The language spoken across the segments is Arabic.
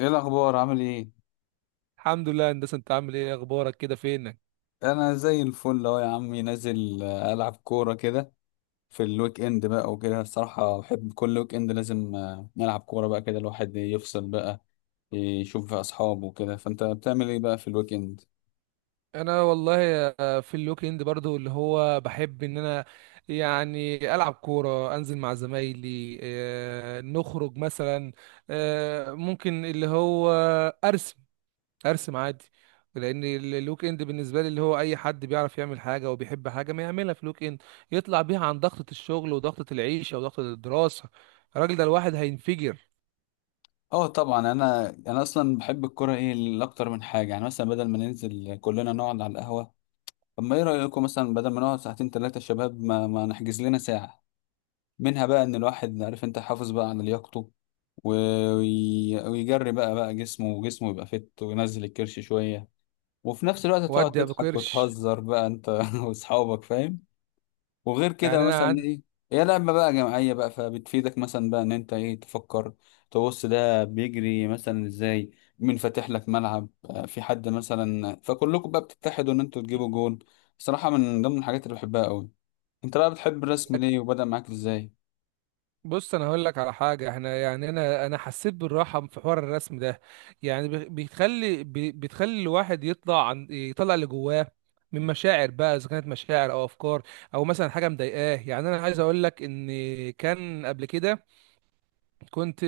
ايه الاخبار، عامل ايه؟ الحمد لله يا هندسه. انت عامل ايه؟ اخبارك كده، فينك؟ انا زي الفل اهو يا عمي، نازل العب كوره كده في الويك اند بقى وكده. الصراحه بحب كل ويك اند لازم نلعب كوره بقى كده، الواحد يفصل بقى، يشوف بقى اصحابه وكده. فانت بتعمل ايه بقى في الويك اند؟ انا والله، في الويك اند برضو اللي هو بحب ان انا يعني العب كوره، انزل مع زمايلي، نخرج مثلا، ممكن اللي هو ارسم. ارسم عادي. لان الويك اند بالنسبه لي، اللي هو اي حد بيعرف يعمل حاجه وبيحب حاجه ما يعملها في الويك اند، يطلع بيها عن ضغطه الشغل وضغطه العيشه وضغطه الدراسه. الراجل ده الواحد هينفجر. اه طبعا، انا اصلا بحب الكوره ايه لاكتر من حاجه، يعني مثلا بدل ما ننزل كلنا نقعد على القهوه، طب ما ايه رايكم مثلا؟ بدل ما نقعد ساعتين 3 شباب، ما نحجز لنا ساعه، منها بقى ان الواحد عارف انت حافظ بقى على لياقته، و- ويجري بقى جسمه، وجسمه يبقى فت وينزل الكرش شوية، وفي نفس الوقت تقعد وادي يا ابو تضحك قرش. وتهزر بقى انت واصحابك، فاهم؟ وغير يعني كده انا مثلا عندي. ايه، هي لعبة بقى جماعية بقى، فبتفيدك مثلا بقى ان انت ايه تفكر، تبص ده بيجري مثلا ازاي، مين فاتح لك ملعب، في حد مثلا، فكلكم بقى بتتحدوا ان انتوا تجيبوا جون. صراحة من ضمن الحاجات اللي بحبها قوي. انت بقى بتحب الرسم ليه وبدأ معاك ازاي؟ بص، انا هقول لك على حاجه. احنا يعني انا حسيت بالراحه في حوار الرسم ده. يعني بتخلي الواحد يطلع عن يطلع اللي جواه من مشاعر بقى، اذا كانت مشاعر او افكار، او مثلا حاجه مضايقاه. يعني انا عايز اقول لك ان كان قبل كده، كنت،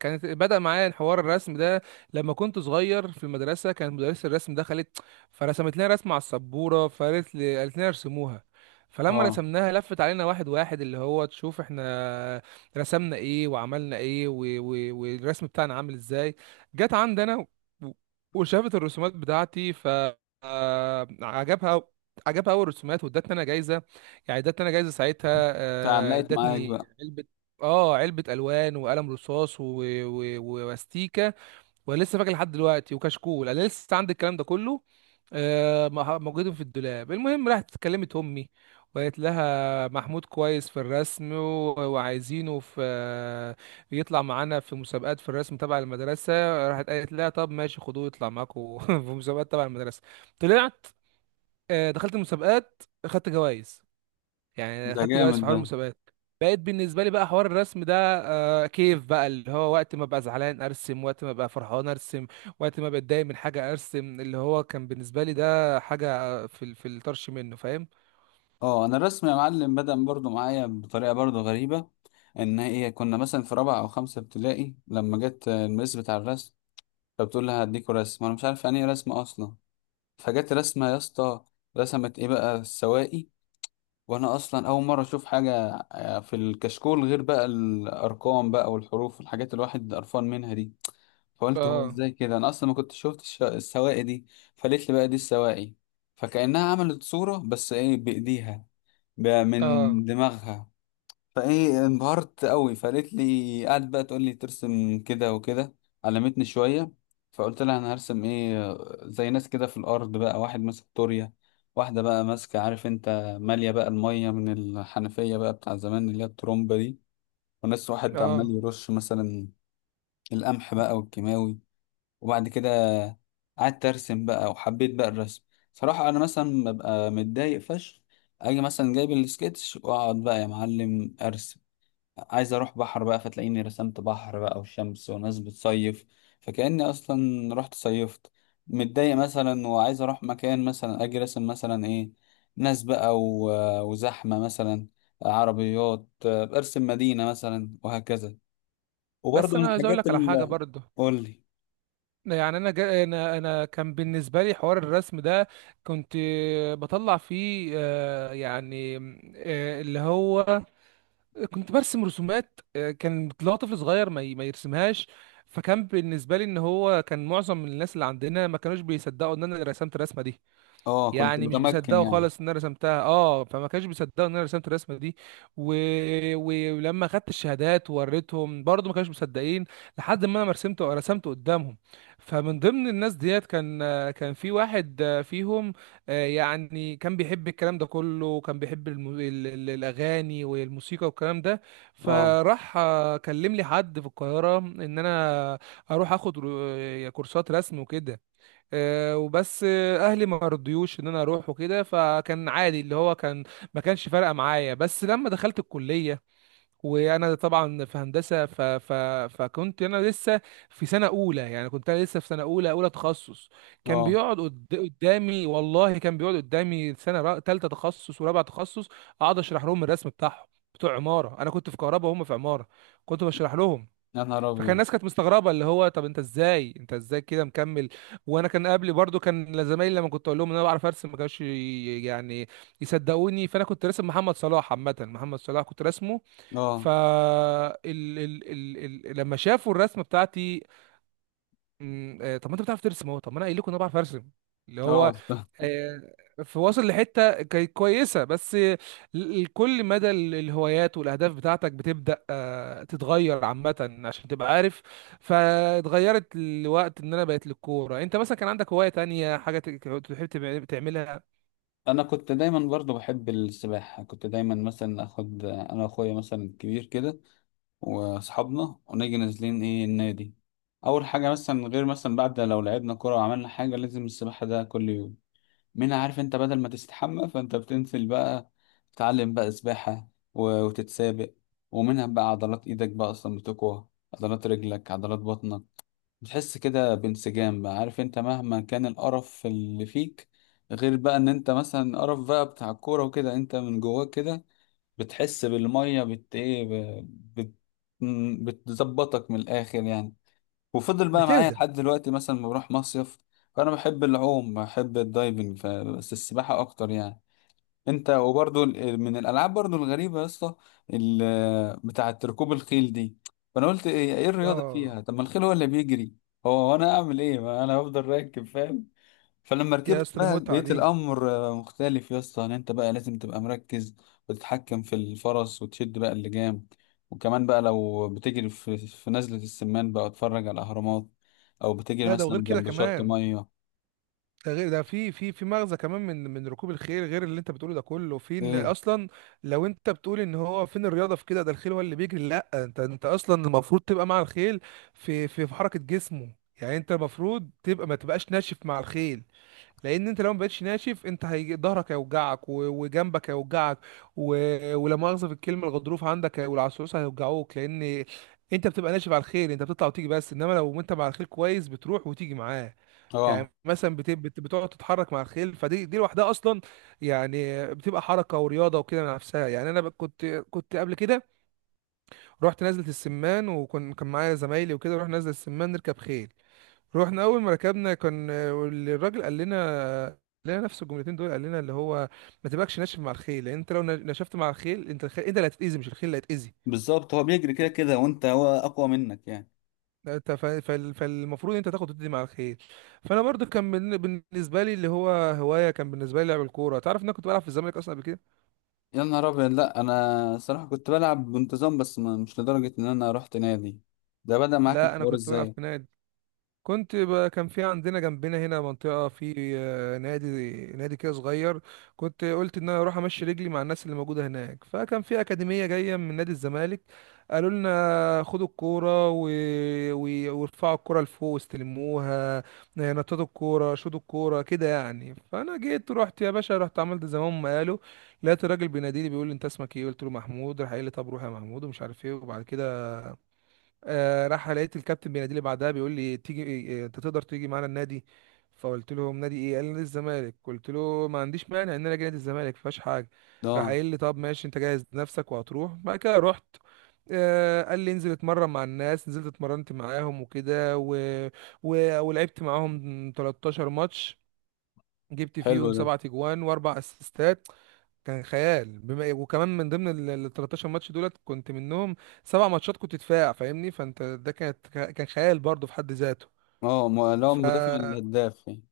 كانت بدأ معايا حوار الرسم ده لما كنت صغير في المدرسة. كانت مدرسة الرسم دخلت، فرسمت لنا رسمة على السبورة، فقالت لي، قالت لنا ارسموها. فلما اه، رسمناها لفت علينا واحد واحد، اللي هو تشوف احنا رسمنا ايه وعملنا ايه، والرسم بتاعنا عامل ازاي. جت عندنا و... وشافت الرسومات بتاعتي. ف آه، عجبها اول رسومات، وادتني انا جايزه. يعني ادتني انا جايزه ساعتها، فعلقت معاك ادتني بقى. علبه. اه علبة الوان وقلم رصاص واستيكة. وانا لسه فاكر لحد دلوقتي، وكشكول انا لسه عندي الكلام ده كله، موجودين في الدولاب. المهم، راحت كلمت امي، وقالت لها محمود كويس في الرسم، وعايزينه في، يطلع معانا في مسابقات في الرسم تبع المدرسة. راحت قالت لها طب ماشي، خدوه يطلع معاكم في مسابقات تبع المدرسة. طلعت، دخلت المسابقات، خدت جوائز. يعني ده خدت جوائز جامد في حوار ده. المسابقات. بقيت بالنسبه لي بقى حوار الرسم ده، كيف بقى، اللي هو وقت ما ابقى زعلان ارسم، وقت ما ابقى فرحان ارسم، وقت ما بتضايق من حاجه ارسم. اللي هو كان بالنسبه لي ده حاجه، في في الطرش منه، فاهم؟ اه، انا الرسم يا معلم بدأ برضو معايا بطريقه برضو غريبه، ان هي كنا مثلا في رابعه او خمسه ابتدائي، لما جت الميس بتاع الرسم فبتقول لها هديكوا رسم، وانا مش عارف يعني ايه رسم اصلا. فجت رسمه يا اسطى، رسمت ايه بقى؟ السواقي. وانا اصلا اول مره اشوف حاجه في الكشكول، غير بقى الارقام بقى والحروف والحاجات اللي الواحد قرفان منها دي. فقلت هو اه. ازاي كده؟ انا اصلا ما كنت شفت السواقي دي. فقالت لي بقى دي السواقي. فكأنها عملت صورة بس ايه، بإيديها، اه. من دماغها. فايه، انبهرت قوي، فقالت لي، قعدت بقى تقول لي ترسم كده وكده، علمتني شويه. فقلت لها انا هرسم ايه؟ زي ناس كده في الارض بقى، واحد ماسك طورية، واحده بقى ماسكه، عارف انت، ماليه بقى الميه من الحنفيه بقى بتاع زمان، اللي هي الترومبه دي. وناس، واحد عمال اه. يرش مثلا القمح بقى والكيماوي. وبعد كده قعدت ارسم بقى وحبيت بقى الرسم. صراحة انا مثلا ببقى متضايق فشخ، اجي مثلا جايب السكتش واقعد بقى يا معلم ارسم. عايز اروح بحر بقى، فتلاقيني رسمت بحر بقى وشمس وناس بتصيف، فكأني اصلا رحت صيفت. متضايق مثلا وعايز اروح مكان، مثلا اجي راسم مثلا ايه، ناس بقى وزحمة، مثلا عربيات، ارسم مدينة مثلا وهكذا. وبرضه بس من انا عايز اقول الحاجات لك على حاجه اللي... برضه. قول لي. يعني انا جا انا انا كان بالنسبه لي حوار الرسم ده. كنت بطلع فيه يعني، اللي هو كنت برسم رسومات، كان اللي هو طفل صغير ما يرسمهاش. فكان بالنسبه لي ان هو كان معظم الناس اللي عندنا ما كانوش بيصدقوا ان انا اللي رسمت الرسمه دي. اه، كنت يعني مش متمكن بيصدقوا يعني. خالص ان انا رسمتها. اه، فما كانش بيصدقوا ان انا رسمت الرسمه دي و... ولما خدت الشهادات ووريتهم برضو ما كانوش مصدقين، لحد ما انا رسمت قدامهم. فمن ضمن الناس ديت كان في واحد فيهم، يعني كان بيحب الكلام ده كله، وكان بيحب الاغاني والموسيقى والكلام ده. اه. فراح كلم لي حد في القاهره ان انا اروح اخد كورسات رسم وكده. آه، وبس آه، اهلي ما رضيوش ان انا اروح وكده، فكان عادي اللي هو كان. ما كانش فارقه معايا. بس لما دخلت الكليه، وانا طبعا في هندسه، فكنت انا لسه في سنه اولى. يعني كنت انا لسه في سنه اولى تخصص. كان اه، بيقعد قدامي. والله كان بيقعد قدامي سنه تالته تخصص ورابعه تخصص. اقعد اشرح لهم الرسم بتاعهم بتوع عماره. انا كنت في كهرباء وهم في عماره، كنت بشرح لهم. يا نهار فكان ابيض. الناس كانت مستغربه، اللي هو طب انت ازاي كده مكمل. وانا كان قبلي برضو كان زمايلي، لما كنت اقول لهم ان انا بعرف ارسم ما كانوش يعني يصدقوني. فانا كنت راسم محمد صلاح، عامه محمد صلاح كنت راسمه. اه. ف ال... ال... ال... ال... لما شافوا الرسمه بتاعتي، طب ما انت بتعرف ترسم اهو. طب ما انا قايل لكم ان انا بعرف ارسم. اللي اه. هو، أصلاً. آه، فواصل لحته كانت كويسه. بس كل مدى الهوايات والاهداف بتاعتك بتبدا تتغير عامه عشان تبقى عارف. فاتغيرت الوقت ان انا بقيت للكوره. انت مثلا كان عندك هوايه تانية، حاجه تحب تعملها؟ انا كنت دايما برضو بحب السباحه. كنت دايما مثلا اخد انا واخويا مثلا الكبير كده واصحابنا ونيجي نازلين ايه النادي، اول حاجه مثلا، غير مثلا بعد لو لعبنا كوره وعملنا حاجه لازم السباحه، ده كل يوم، منها عارف انت بدل ما تستحمى فانت بتنزل بقى تتعلم بقى سباحه وتتسابق، ومنها بقى عضلات ايدك بقى اصلا بتقوى، عضلات رجلك، عضلات بطنك، بتحس كده بانسجام بقى، عارف انت، مهما كان القرف اللي فيك، غير بقى ان انت مثلا قرف بقى بتاع الكورة وكده، انت من جواك كده بتحس بالمية، بت ايه ب- بت م- بتظبطك من الاخر يعني. وفضل بقى معايا بتهدى. لحد دلوقتي مثلا، ما بروح مصيف. فانا بحب العوم، بحب الدايفنج، بس السباحة اكتر يعني. انت وبرضو من الالعاب برضو الغريبه يا اسطى، بتاعه ركوب الخيل دي، فانا قلت ايه الرياضه اه. فيها؟ طب ما الخيل هو اللي بيجري، هو وانا اعمل ايه؟ ما انا هفضل راكب، فاهم؟ فلما يا ركبت اسطى، دي بقى متعه لقيت دي. الامر مختلف يا اسطى، ان انت بقى لازم تبقى مركز وتتحكم في الفرس وتشد بقى اللجام، وكمان بقى لو بتجري في نزله السمان بقى اتفرج على الاهرامات، او بتجري لا، ده مثلا وغير كده جنب شط كمان. ميه. ده غير ده، في مغزى كمان من ركوب الخيل غير اللي انت بتقوله ده كله، في ان ايه. اصلا لو انت بتقول ان هو فين الرياضه في كده، ده الخيل هو اللي بيجري. لا، انت اصلا المفروض تبقى مع الخيل في حركه جسمه. يعني انت المفروض تبقى، ما تبقاش ناشف مع الخيل. لان انت لو ما بقتش ناشف، انت هي ظهرك هيوجعك، وجنبك هيوجعك، ولا مؤاخذه في الكلمه، الغضروف عندك، والعصعوصه هيوجعوك. لان انت بتبقى ناشف على الخيل، انت بتطلع وتيجي بس. انما لو انت مع الخيل كويس، بتروح وتيجي معاه. اه يعني مثلا بتقعد تتحرك مع الخيل. فدي لوحدها اصلا يعني بتبقى حركه ورياضه وكده نفسها. يعني انا كنت، كنت قبل كده، رحت نزله السمان. وكان معايا زمايلي وكده، رحنا نزله السمان نركب خيل. رحنا اول ما ركبنا، كان الراجل قال لنا، قال لنا نفس الجملتين دول. قال لنا اللي هو ما تبقاش ناشف مع الخيل، لان انت لو نشفت مع الخيل انت، الخيل انت اللي هتتاذي مش الخيل اللي هيتاذي. بالظبط، هو بيجري كده كده وانت، هو اقوى منك يعني. انت فالمفروض انت تاخد وتدي مع الخير. فانا برضو كان بالنسبه لي اللي هو هوايه، كان بالنسبه لي لعب الكوره. تعرف ان انا كنت بلعب في الزمالك اصلا قبل كده. يا نهار ابيض. لا انا صراحه كنت بلعب بانتظام، بس ما مش لدرجه ان انا رحت نادي. ده بدأ معاك لا، انا الحوار كنت بلعب ازاي؟ في نادي. كنت كان في عندنا جنبنا هنا منطقة في، نادي. نادي كده صغير، كنت قلت ان انا اروح امشي رجلي مع الناس اللي موجودة هناك. فكان في أكاديمية جاية من نادي الزمالك. قالوا لنا خدوا الكورة وارفعوا الكورة لفوق واستلموها. نططوا الكورة، شوطوا الكورة كده يعني. فانا جيت، رحت يا باشا، رحت عملت زي ما هم قالوا. لقيت الراجل بيناديلي، بيقول لي انت اسمك ايه؟ قلت له محمود. راح قال لي طب روح يا محمود ومش عارف ايه. وبعد كده راح لقيت الكابتن بيناديلي بعدها، بيقول لي تيجي آه، انت تقدر تيجي معانا النادي؟ فقلت له نادي ايه؟ قال لي نادي الزمالك. قلت له ما عنديش مانع ان انا اجي نادي الزمالك، مفيهاش حاجه. راح اه. قايل لي طب ماشي، انت جاهز نفسك وهتروح. بعد كده رحت، قال لي انزل اتمرن مع الناس. نزلت اتمرنت معاهم وكده، ولعبت معاهم 13 ماتش. جبت حلو فيهم ده. سبعة اجوان واربع اسيستات. كان خيال، بما إيه، وكمان من ضمن ال 13 ماتش دولت كنت منهم سبع ماتشات كنت دفاع، فاهمني؟ فانت ده، كان خيال برضه في حد ذاته. اه، اللي هو ف المدافع الهداف يعني.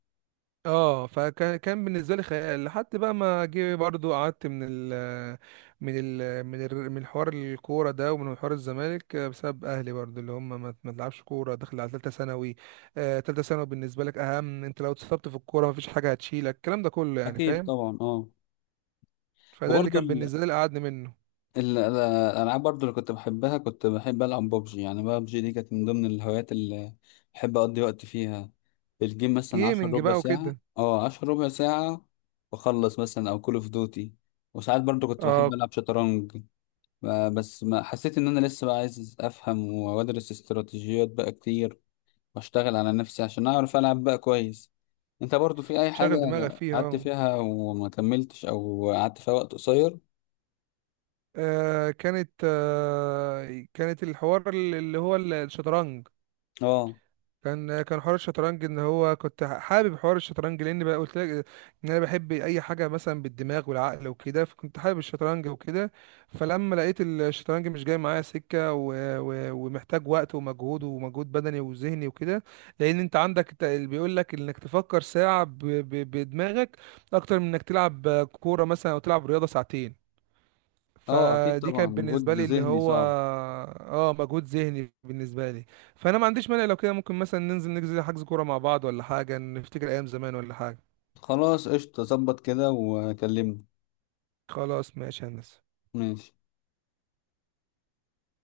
اه فكان، كان بالنسبه لي خيال لحد بقى ما جه برضه. قعدت من حوار الكوره ده ومن حوار الزمالك بسبب اهلي برضه، اللي هم ما تلعبش كوره داخل على ثالثه ثانوي. ثالثه ثانوي بالنسبه لك اهم. انت لو اتصبت في الكوره مفيش حاجه هتشيلك، الكلام ده كله يعني اكيد فاهم. طبعا، اه. فده اللي وبرضو كان بالنسبه لي اللي قعدني منه. الالعاب برضو اللي كنت بحبها، كنت بحب العب ببجي، يعني ببجي دي كانت من ضمن الهوايات اللي بحب اقضي وقت فيها. الجيم مثلا عشر جيمنج ربع بقى ساعه، وكده. اه عشر ربع ساعه، واخلص، مثلا او كول اوف دوتي. وساعات برضو كنت بحب اه. العب شطرنج، بس ما حسيت ان انا لسه بقى عايز افهم وادرس استراتيجيات بقى كتير، واشتغل على نفسي عشان اعرف العب بقى كويس. انت برضو في اي حاجة شغل دماغك فيها. قعدت اه، فيها وما كملتش، او قعدت فيها وقت قصير؟ كانت، كانت الحوار اللي هو الشطرنج. اه. كان حوار الشطرنج ان هو كنت حابب حوار الشطرنج، لان بقى قلت لك ان انا بحب اي حاجه مثلا بالدماغ والعقل وكده، فكنت حابب الشطرنج وكده. فلما لقيت الشطرنج مش جاي معايا سكه، ومحتاج وقت ومجهود، ومجهود بدني وذهني وكده. لان انت عندك اللي بيقول لك انك تفكر ساعه بدماغك اكتر من انك تلعب كوره مثلا او تلعب رياضه ساعتين. اه، اكيد فدي طبعا، كانت بالنسبة مجهود لي اللي ذهني هو، صعب. اه، مجهود ذهني بالنسبة لي. فأنا ما عنديش مانع لو كده. ممكن مثلا ننزل نجزي حجز كورة مع بعض، ولا حاجة، نفتكر أيام زمان ولا حاجة. خلاص قشطة، ظبط كده وكلمني. خلاص ماشي يا هندسة. ماشي.